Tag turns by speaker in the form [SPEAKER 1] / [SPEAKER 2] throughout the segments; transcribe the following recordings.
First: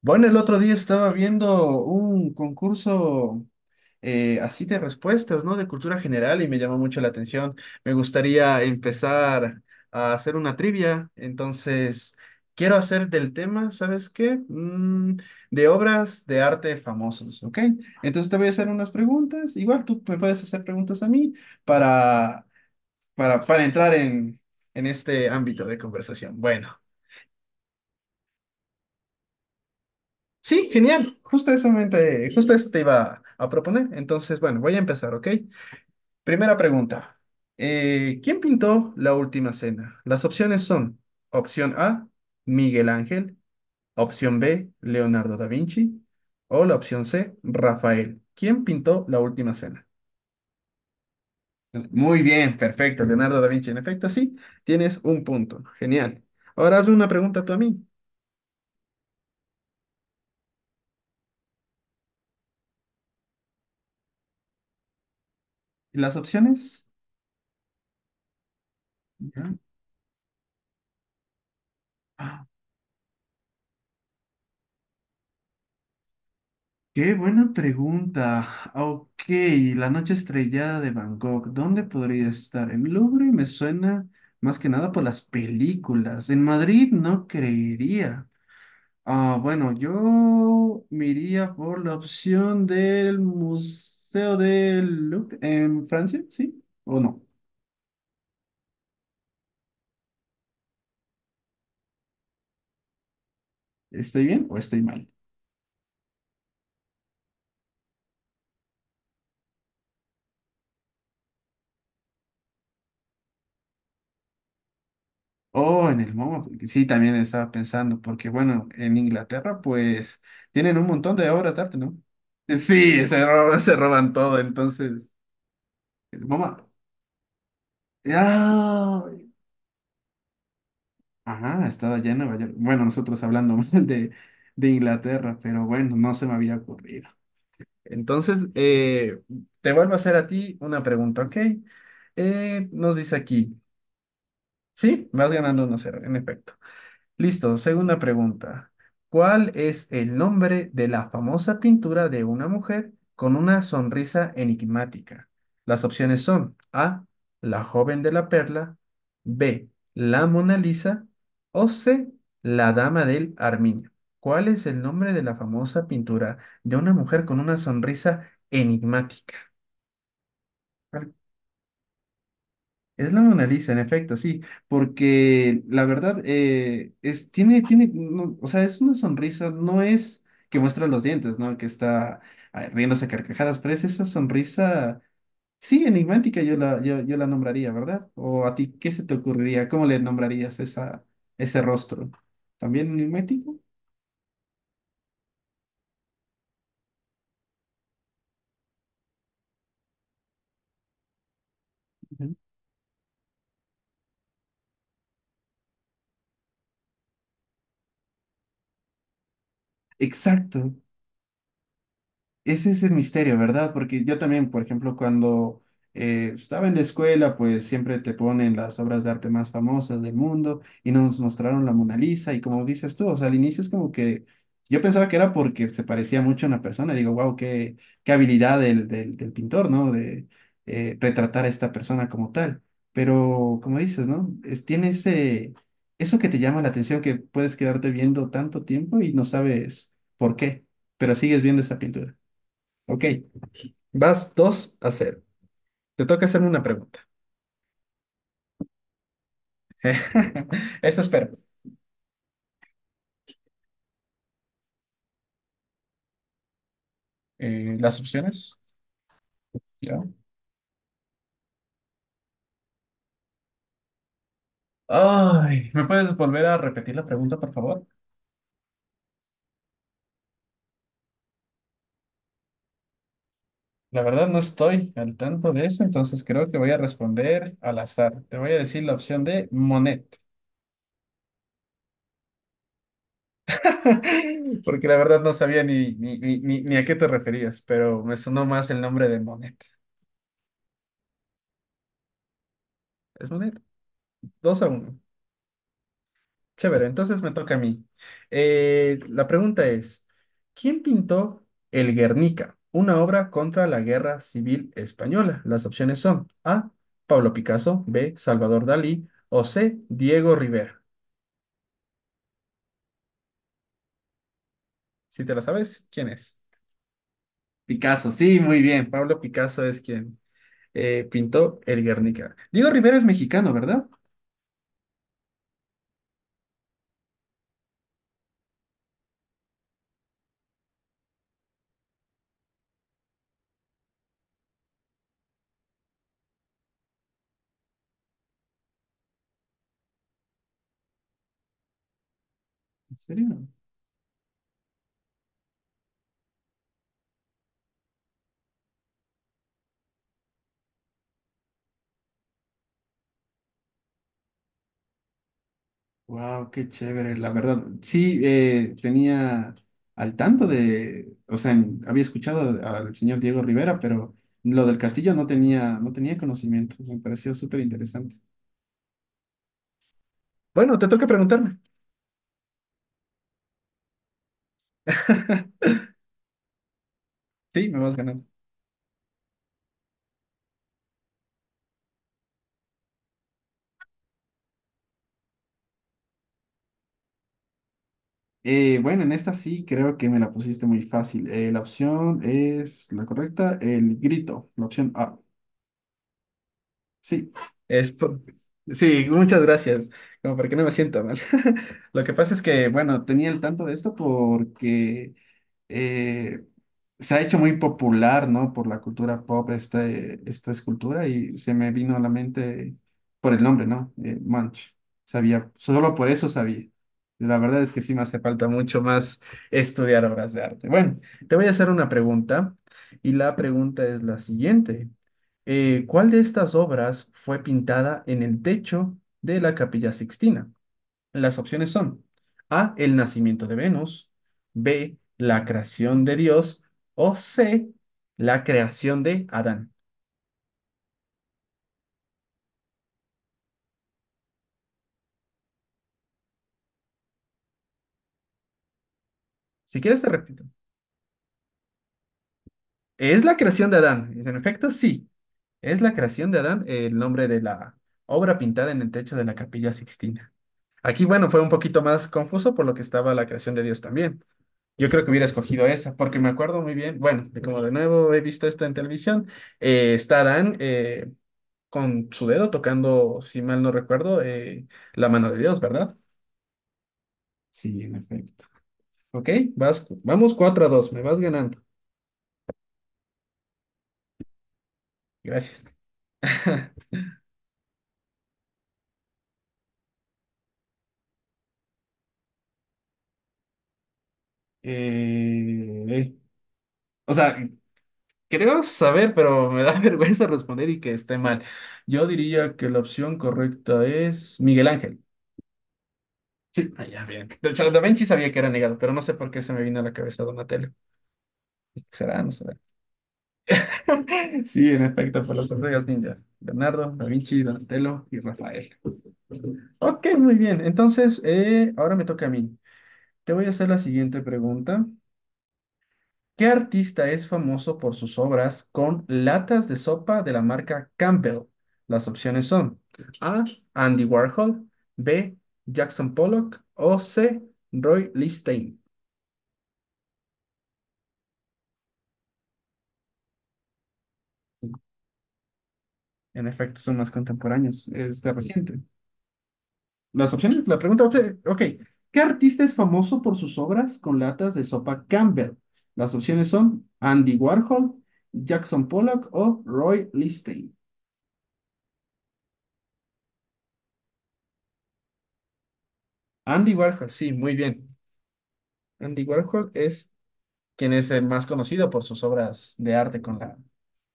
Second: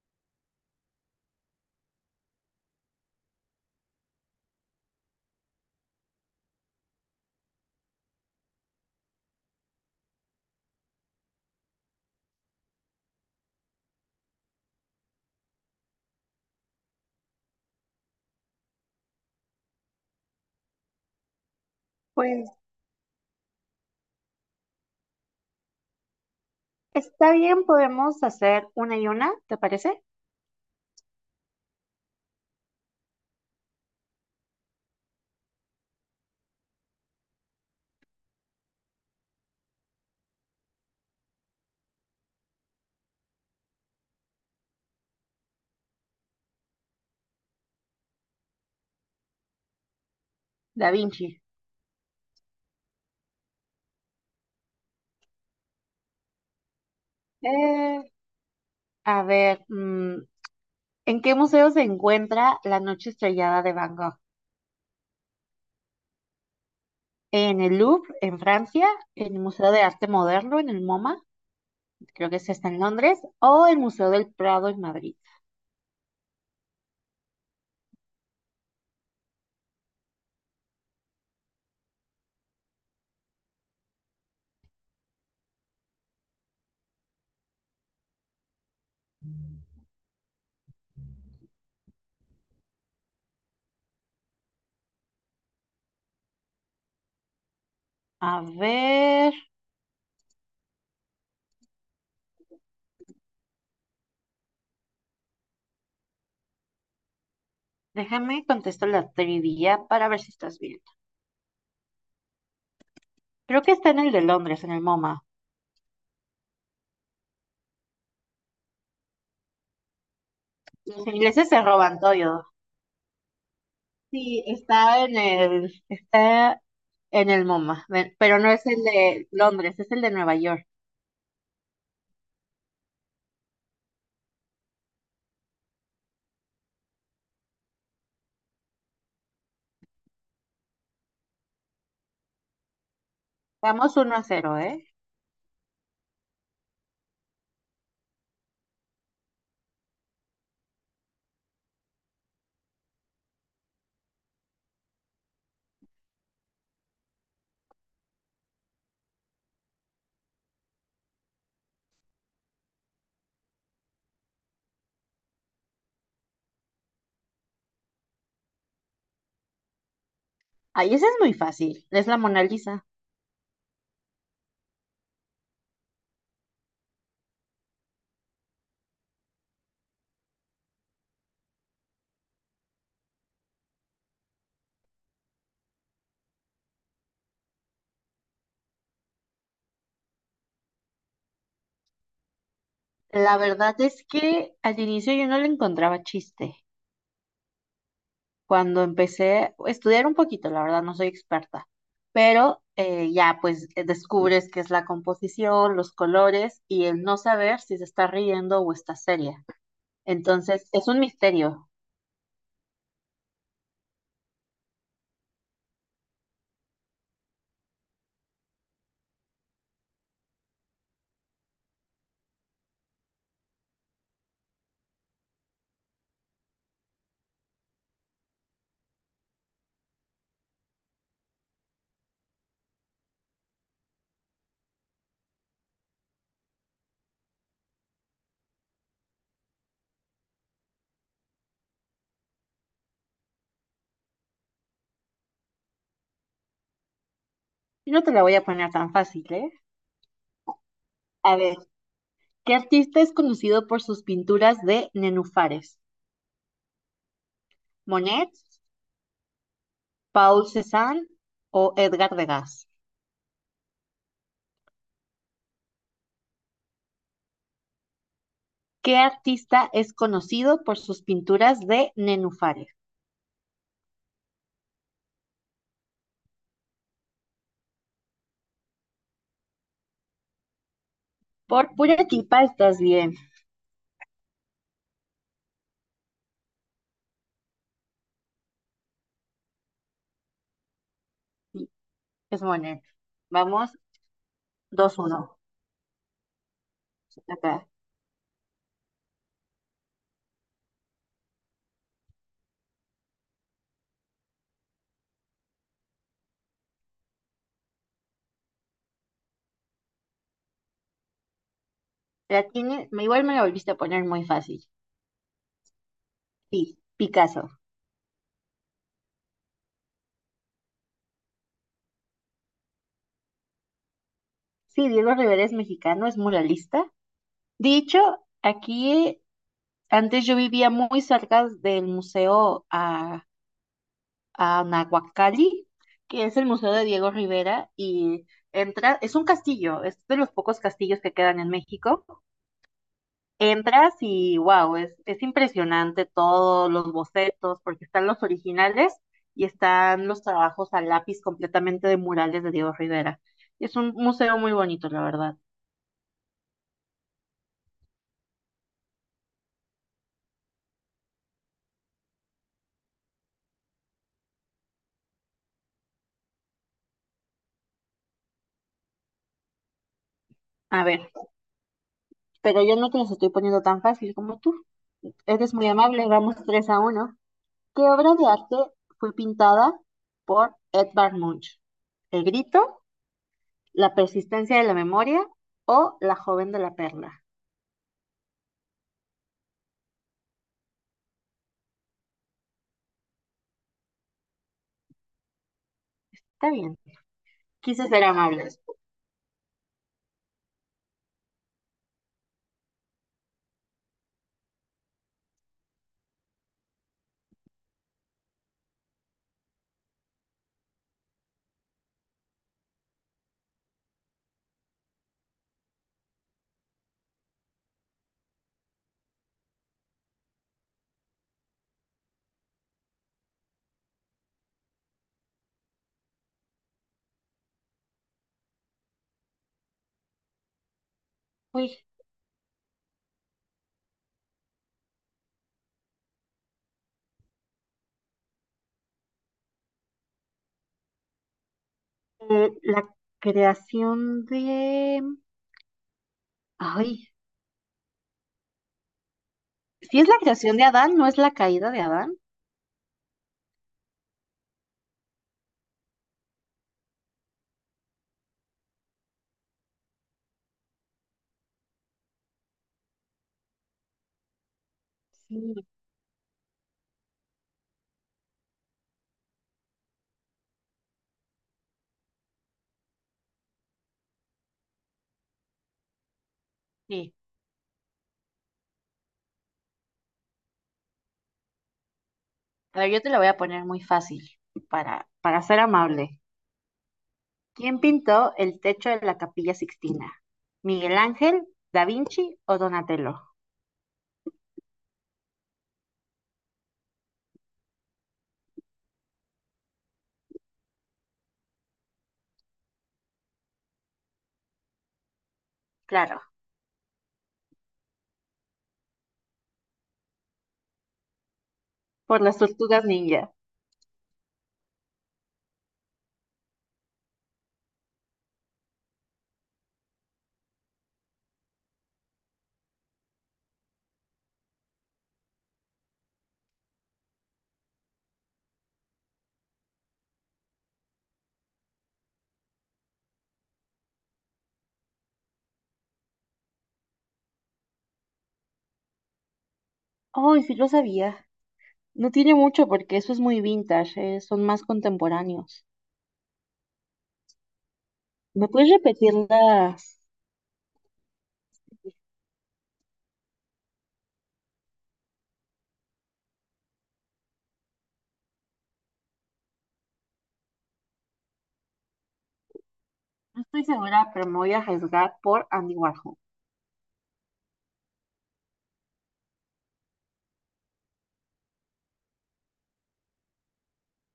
[SPEAKER 1] Bueno, el otro día estaba viendo un concurso así de respuestas, ¿no? De cultura general y me llamó mucho la atención. Me gustaría empezar a hacer una trivia, entonces quiero hacer del tema, ¿sabes qué? De obras de arte famosos, ¿ok? Entonces te voy a hacer unas preguntas. Igual tú me puedes hacer preguntas a mí para,
[SPEAKER 2] Pues
[SPEAKER 1] para entrar en este ámbito de conversación. Bueno.
[SPEAKER 2] está bien, podemos hacer una y una, ¿te parece?
[SPEAKER 1] Sí, genial. Justo eso, justo eso te iba a proponer. Entonces, bueno, voy a empezar, ¿ok? Primera pregunta. ¿quién pintó la última cena? Las opciones son opción A, Miguel Ángel, opción B, Leonardo da Vinci o la opción C, Rafael. ¿Quién pintó la última cena?
[SPEAKER 2] Da Vinci.
[SPEAKER 1] Muy bien, perfecto, Leonardo da Vinci. En efecto, sí, tienes un punto. Genial. Ahora hazme una pregunta tú a mí.
[SPEAKER 2] Eh, a ver, ¿en qué museo se encuentra La Noche Estrellada de Van Gogh?
[SPEAKER 1] ¿Y las opciones?
[SPEAKER 2] ¿En el Louvre, en Francia? ¿En el
[SPEAKER 1] Ya.
[SPEAKER 2] Museo de Arte Moderno, en el MoMA? Creo que ese está en Londres. ¿O el Museo del Prado, en Madrid?
[SPEAKER 1] Qué buena pregunta. Ah, ok, la noche estrellada de Bangkok, ¿dónde podría estar? El Louvre me suena más que nada por las películas. En Madrid no creería. Ah, bueno, yo me iría por la opción del Museo del Louvre en Francia, ¿sí? ¿O no?
[SPEAKER 2] A ver,
[SPEAKER 1] ¿Estoy bien o estoy mal?
[SPEAKER 2] déjame contestar la trivia para ver si estás bien. Creo que está en el de Londres, en el MoMA.
[SPEAKER 1] Oh, en el MoMA, porque sí, también estaba pensando, porque bueno, en Inglaterra pues tienen un
[SPEAKER 2] Los
[SPEAKER 1] montón de
[SPEAKER 2] ingleses
[SPEAKER 1] obras de
[SPEAKER 2] se
[SPEAKER 1] arte, ¿no?
[SPEAKER 2] roban todo.
[SPEAKER 1] Sí, se roban, se roban todo,
[SPEAKER 2] Sí,
[SPEAKER 1] entonces, el
[SPEAKER 2] está
[SPEAKER 1] MoMA.
[SPEAKER 2] en el MoMA, pero no es el
[SPEAKER 1] ¡Ah!
[SPEAKER 2] de Londres, es el de Nueva York.
[SPEAKER 1] Ajá, estaba allá en Nueva York. Bueno, nosotros hablando mal de Inglaterra, pero bueno, no se me había ocurrido. Entonces, te vuelvo a hacer a ti una pregunta, ¿ok? Nos dice aquí,
[SPEAKER 2] Vamos 1-0, ¿eh?
[SPEAKER 1] sí, vas ganando 1 cero en efecto. Listo, segunda pregunta. ¿Cuál es el nombre de la famosa pintura de una mujer con una sonrisa enigmática? Las opciones son A, la joven de la perla, B, la Mona Lisa o C, la dama del Armiño. ¿Cuál es el nombre de la famosa pintura de una mujer con una sonrisa enigmática?
[SPEAKER 2] Ahí ese es muy fácil, es la Mona Lisa.
[SPEAKER 1] Es la Mona Lisa, en efecto, sí, porque la verdad es, tiene, no, o sea, es una sonrisa, no es que muestra los dientes, ¿no? Que está ah, riéndose a carcajadas, pero es esa sonrisa, sí, enigmática, yo la nombraría, ¿verdad? O a ti, ¿qué se te ocurriría? ¿Cómo le nombrarías esa, ese rostro? ¿También
[SPEAKER 2] La
[SPEAKER 1] enigmático?
[SPEAKER 2] verdad es que al inicio yo no le encontraba chiste. Cuando empecé a estudiar un poquito, la verdad no soy experta,
[SPEAKER 1] Ujú.
[SPEAKER 2] pero ya pues descubres qué es la composición, los colores y el no saber si se está riendo o está seria. Entonces
[SPEAKER 1] Exacto.
[SPEAKER 2] es un misterio.
[SPEAKER 1] Ese es el misterio, ¿verdad? Porque yo también, por ejemplo, cuando estaba en la escuela, pues siempre te ponen las obras de arte más famosas del mundo y nos mostraron la Mona Lisa y como dices tú, o sea, al inicio es como que yo pensaba que era porque se parecía mucho a una persona, digo, wow, qué, qué habilidad del pintor, ¿no? De retratar a esta persona como tal. Pero como dices, ¿no? Es, tiene ese, eso que te llama la atención, que puedes quedarte viendo tanto tiempo y no sabes por qué, pero sigues viendo esa pintura. Ok, vas 2 a cero. Te toca hacerme una pregunta.
[SPEAKER 2] Y no te la voy a poner tan fácil, ¿eh?
[SPEAKER 1] Eso espero.
[SPEAKER 2] A ver. ¿Qué artista es conocido por sus pinturas de nenúfares?
[SPEAKER 1] Las
[SPEAKER 2] ¿Monet,
[SPEAKER 1] opciones, ya.
[SPEAKER 2] Paul Cézanne o Edgar Degas?
[SPEAKER 1] Ay, ¿me puedes volver a repetir la pregunta, por favor?
[SPEAKER 2] ¿Qué artista es conocido por sus pinturas de nenúfares?
[SPEAKER 1] La verdad no estoy al tanto de eso, entonces creo que voy a responder al azar. Te voy a decir la opción de Monet,
[SPEAKER 2] Por pura tipa estás bien.
[SPEAKER 1] porque la verdad no sabía ni a qué te referías, pero me sonó más el nombre de Monet.
[SPEAKER 2] Sí, es Monet.
[SPEAKER 1] ¿Es Monet?
[SPEAKER 2] Vamos,
[SPEAKER 1] 2 a
[SPEAKER 2] dos
[SPEAKER 1] uno.
[SPEAKER 2] uno.
[SPEAKER 1] Chévere, entonces me toca a
[SPEAKER 2] Acá.
[SPEAKER 1] mí. La pregunta es, ¿quién pintó El Guernica, una obra contra la Guerra Civil Española? Las opciones son A, Pablo Picasso, B, Salvador Dalí o C, Diego Rivera.
[SPEAKER 2] La tiene, igual me la volviste a poner muy fácil.
[SPEAKER 1] Si te la sabes, ¿quién es?
[SPEAKER 2] Sí, Picasso.
[SPEAKER 1] Picasso, sí, muy bien. Pablo Picasso es quien pintó El Guernica. Diego Rivera es mexicano, ¿verdad?
[SPEAKER 2] Sí, Diego Rivera es mexicano, es muralista. Dicho, aquí antes yo vivía muy cerca del museo a Nahuacalli, que es el Museo de Diego Rivera, y entras, es un castillo, es de los pocos castillos que quedan en México.
[SPEAKER 1] ¿En serio?
[SPEAKER 2] Entras y wow, es impresionante todos los bocetos, porque están los originales y están los trabajos a lápiz completamente de murales de Diego Rivera. Es un museo muy bonito, la verdad.
[SPEAKER 1] Wow, qué chévere, la verdad. Sí, tenía al tanto de, o sea, había escuchado al señor Diego Rivera, pero lo del castillo no tenía, no tenía conocimiento. Me pareció súper interesante. Bueno,
[SPEAKER 2] A
[SPEAKER 1] te
[SPEAKER 2] ver,
[SPEAKER 1] toca preguntarme.
[SPEAKER 2] pero yo no te los estoy poniendo tan fácil como tú. Eres muy amable, vamos 3-1.
[SPEAKER 1] Sí, me
[SPEAKER 2] ¿Qué
[SPEAKER 1] vas
[SPEAKER 2] obra
[SPEAKER 1] ganando.
[SPEAKER 2] de arte fue pintada por Edvard Munch? ¿El grito, la persistencia de la memoria o la joven de la perla?
[SPEAKER 1] Bueno, en esta sí creo que me la pusiste muy fácil. La opción es la correcta, el grito, la opción A.
[SPEAKER 2] Está bien.
[SPEAKER 1] Sí,
[SPEAKER 2] Quise
[SPEAKER 1] es
[SPEAKER 2] ser
[SPEAKER 1] por,
[SPEAKER 2] amable.
[SPEAKER 1] sí, muchas gracias. Como para que no me sienta mal. Lo que pasa es que, bueno, tenía el tanto de esto porque eh, se ha hecho muy popular, ¿no? Por la cultura pop esta escultura y se me vino a la mente por el nombre, ¿no? Munch. Sabía, solo por eso sabía. La verdad es que sí me hace falta mucho más estudiar obras de arte. Bueno, te voy a hacer una pregunta y la pregunta es la siguiente. ¿cuál de estas obras fue pintada en el techo de la Capilla Sixtina? Las opciones
[SPEAKER 2] Uy,
[SPEAKER 1] son A, el nacimiento de Venus, B, la creación de Dios o C, la creación de Adán.
[SPEAKER 2] la creación de... Ay,
[SPEAKER 1] Si quieres
[SPEAKER 2] si es
[SPEAKER 1] te
[SPEAKER 2] la
[SPEAKER 1] repito.
[SPEAKER 2] creación de Adán, ¿no es la caída de Adán?
[SPEAKER 1] Es la creación de Adán. En efecto, sí. Es la creación de Adán el nombre de la obra pintada en el techo de la Capilla Sixtina. Aquí, bueno, fue un poquito más confuso por lo que estaba la creación de Dios también. Yo creo que hubiera
[SPEAKER 2] Sí,
[SPEAKER 1] escogido esa, porque me acuerdo muy bien, bueno, de como de nuevo he visto esto en televisión, está Adán, con su dedo tocando, si mal no recuerdo, la mano de Dios, ¿verdad?
[SPEAKER 2] sí.
[SPEAKER 1] Sí, en efecto. Ok, vamos 4 a 2, me vas ganando.
[SPEAKER 2] A ver, yo te la voy a poner muy fácil para ser
[SPEAKER 1] Gracias.
[SPEAKER 2] amable. ¿Quién pintó el techo de la Capilla Sixtina? ¿Miguel Ángel, Da Vinci o Donatello?
[SPEAKER 1] Eh, o sea, creo saber, pero me da vergüenza responder y que esté mal. Yo diría que la opción correcta es Miguel Ángel.
[SPEAKER 2] Claro.
[SPEAKER 1] Sí. Ah, ya, bien. De hecho, Da Vinci sabía que era negado, pero no sé por qué se me vino a la cabeza Donatello.
[SPEAKER 2] Por
[SPEAKER 1] ¿Será? No
[SPEAKER 2] las
[SPEAKER 1] será.
[SPEAKER 2] tortugas ninja.
[SPEAKER 1] Sí, en efecto, por las tortugas ninja. Leonardo, Da Vinci, Donatello y Rafael. Ok, muy bien. Entonces, ahora me toca a mí. Te voy a hacer la siguiente pregunta. ¿Qué artista es famoso por sus obras con latas de sopa de la marca Campbell? Las opciones son A. Andy Warhol, B. Jackson Pollock o C. Roy Lichtenstein.
[SPEAKER 2] Ay, sí lo sabía. No tiene mucho porque eso es muy vintage, son más contemporáneos.
[SPEAKER 1] En efecto, son más contemporáneos, es de
[SPEAKER 2] ¿Me puedes
[SPEAKER 1] reciente.
[SPEAKER 2] repetir las?
[SPEAKER 1] Las opciones, la pregunta, ok. ¿Qué artista es famoso por sus obras con latas de sopa Campbell? Las opciones son Andy Warhol, Jackson Pollock o Roy Lichtenstein.
[SPEAKER 2] No estoy segura, pero me voy a arriesgar por Andy Warhol.
[SPEAKER 1] Andy Warhol, sí, muy bien. Andy Warhol es quien es el más conocido por sus obras de arte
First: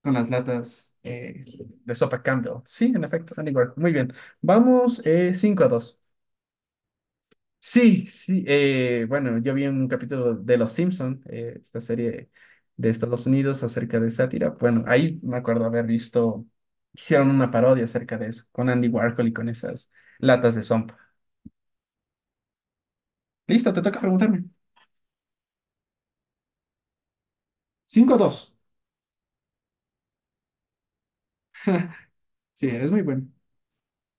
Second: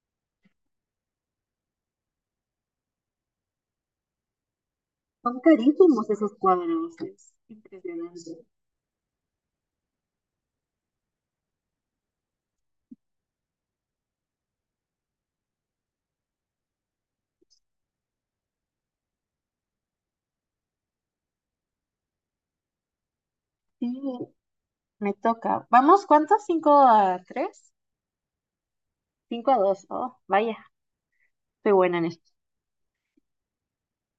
[SPEAKER 1] con las latas de sopa Campbell. Sí, en efecto, Andy Warhol. Muy bien. Vamos
[SPEAKER 2] Son
[SPEAKER 1] 5 a dos.
[SPEAKER 2] carísimos esos cuadros. Es
[SPEAKER 1] Sí, sí,
[SPEAKER 2] impresionante.
[SPEAKER 1] bueno, yo vi un capítulo de Los Simpson, esta serie de Estados Unidos acerca de sátira. Bueno, ahí me acuerdo haber visto, hicieron una parodia acerca de eso, con Andy Warhol y con esas latas de sopa. Listo, te
[SPEAKER 2] Sí,
[SPEAKER 1] toca preguntarme.
[SPEAKER 2] me toca. ¿Vamos cuántos? ¿5-3?
[SPEAKER 1] Cinco dos.
[SPEAKER 2] 5-2. Oh, vaya, estoy buena en esto.
[SPEAKER 1] Sí, eres muy bueno.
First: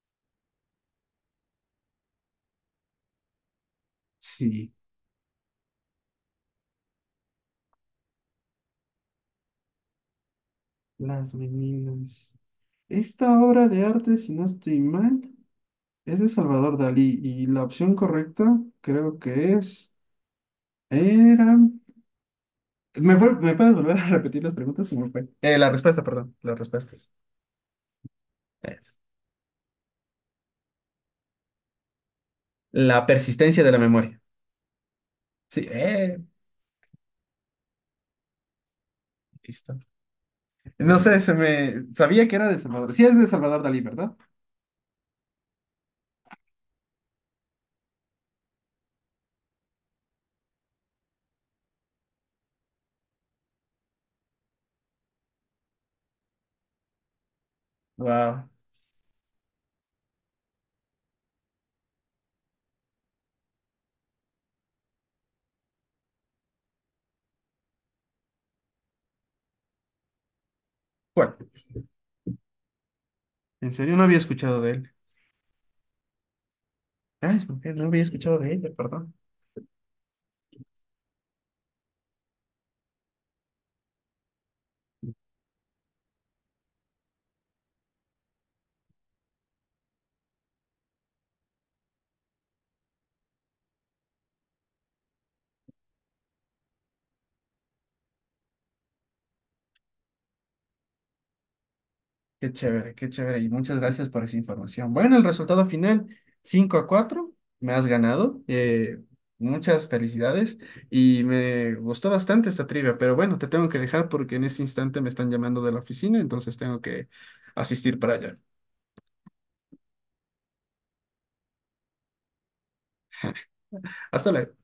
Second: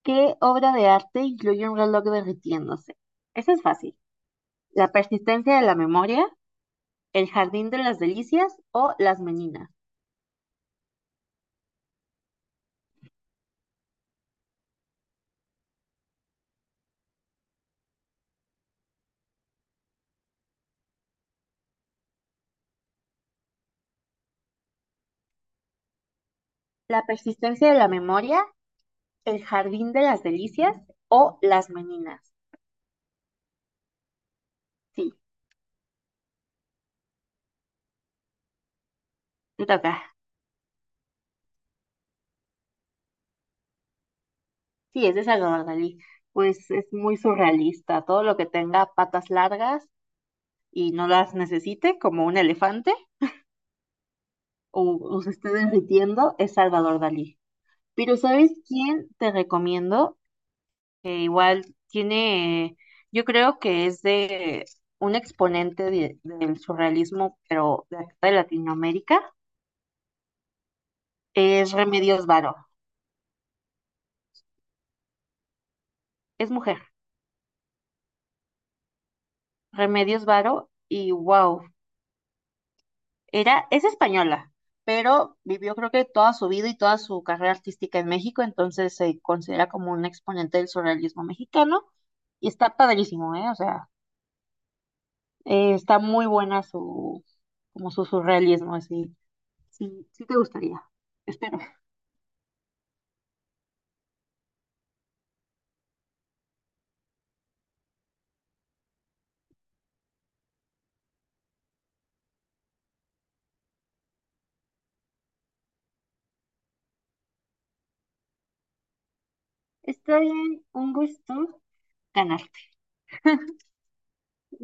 [SPEAKER 2] ¿Qué obra de arte incluye un reloj derritiéndose? Eso es fácil.
[SPEAKER 1] Sí,
[SPEAKER 2] La persistencia de la memoria, El jardín de las delicias o las meninas.
[SPEAKER 1] Las Meninas. Esta obra de arte, si no estoy mal, es de Salvador Dalí y la opción correcta creo que es... Era... ¿Me, me puedes volver a repetir las preguntas? Se me fue. La respuesta, perdón. Las
[SPEAKER 2] La
[SPEAKER 1] respuestas.
[SPEAKER 2] persistencia de la memoria,
[SPEAKER 1] Es
[SPEAKER 2] el jardín de las delicias o las meninas.
[SPEAKER 1] la persistencia de la memoria.
[SPEAKER 2] Sí,
[SPEAKER 1] Sí,
[SPEAKER 2] te
[SPEAKER 1] listo.
[SPEAKER 2] toca.
[SPEAKER 1] No sé, se me... Sabía que era de Salvador. Sí, es de Salvador Dalí, ¿verdad?
[SPEAKER 2] Sí, es de Salvador Dalí. Pues es muy surrealista. Todo lo que tenga patas largas y no las necesite, como un elefante o se esté derritiendo, es Salvador Dalí. Pero
[SPEAKER 1] Wow.
[SPEAKER 2] ¿sabes quién te recomiendo? Que igual tiene, yo creo que es de un exponente del surrealismo, pero de acá de Latinoamérica,
[SPEAKER 1] ¿Cuál?
[SPEAKER 2] es Remedios Varo,
[SPEAKER 1] En serio, no había escuchado de él.
[SPEAKER 2] es mujer,
[SPEAKER 1] Ah, es mujer, no había escuchado de ella, perdón.
[SPEAKER 2] Remedios Varo, y wow, era, es española, pero vivió creo que toda su vida y toda su carrera artística en México, entonces se considera como un exponente del surrealismo mexicano, y está padrísimo, ¿eh? O sea, está muy buena su, como su surrealismo, así, sí, sí te gustaría, espero.
[SPEAKER 1] Qué chévere, qué chévere. Y muchas gracias por esa información. Bueno, el resultado final, 5 a 4, me has ganado. Muchas felicidades. Y me gustó bastante esta trivia, pero bueno, te tengo que dejar porque en este instante me están llamando de la oficina, entonces tengo que asistir para allá.
[SPEAKER 2] Está bien, un gusto ganar.
[SPEAKER 1] Hasta luego.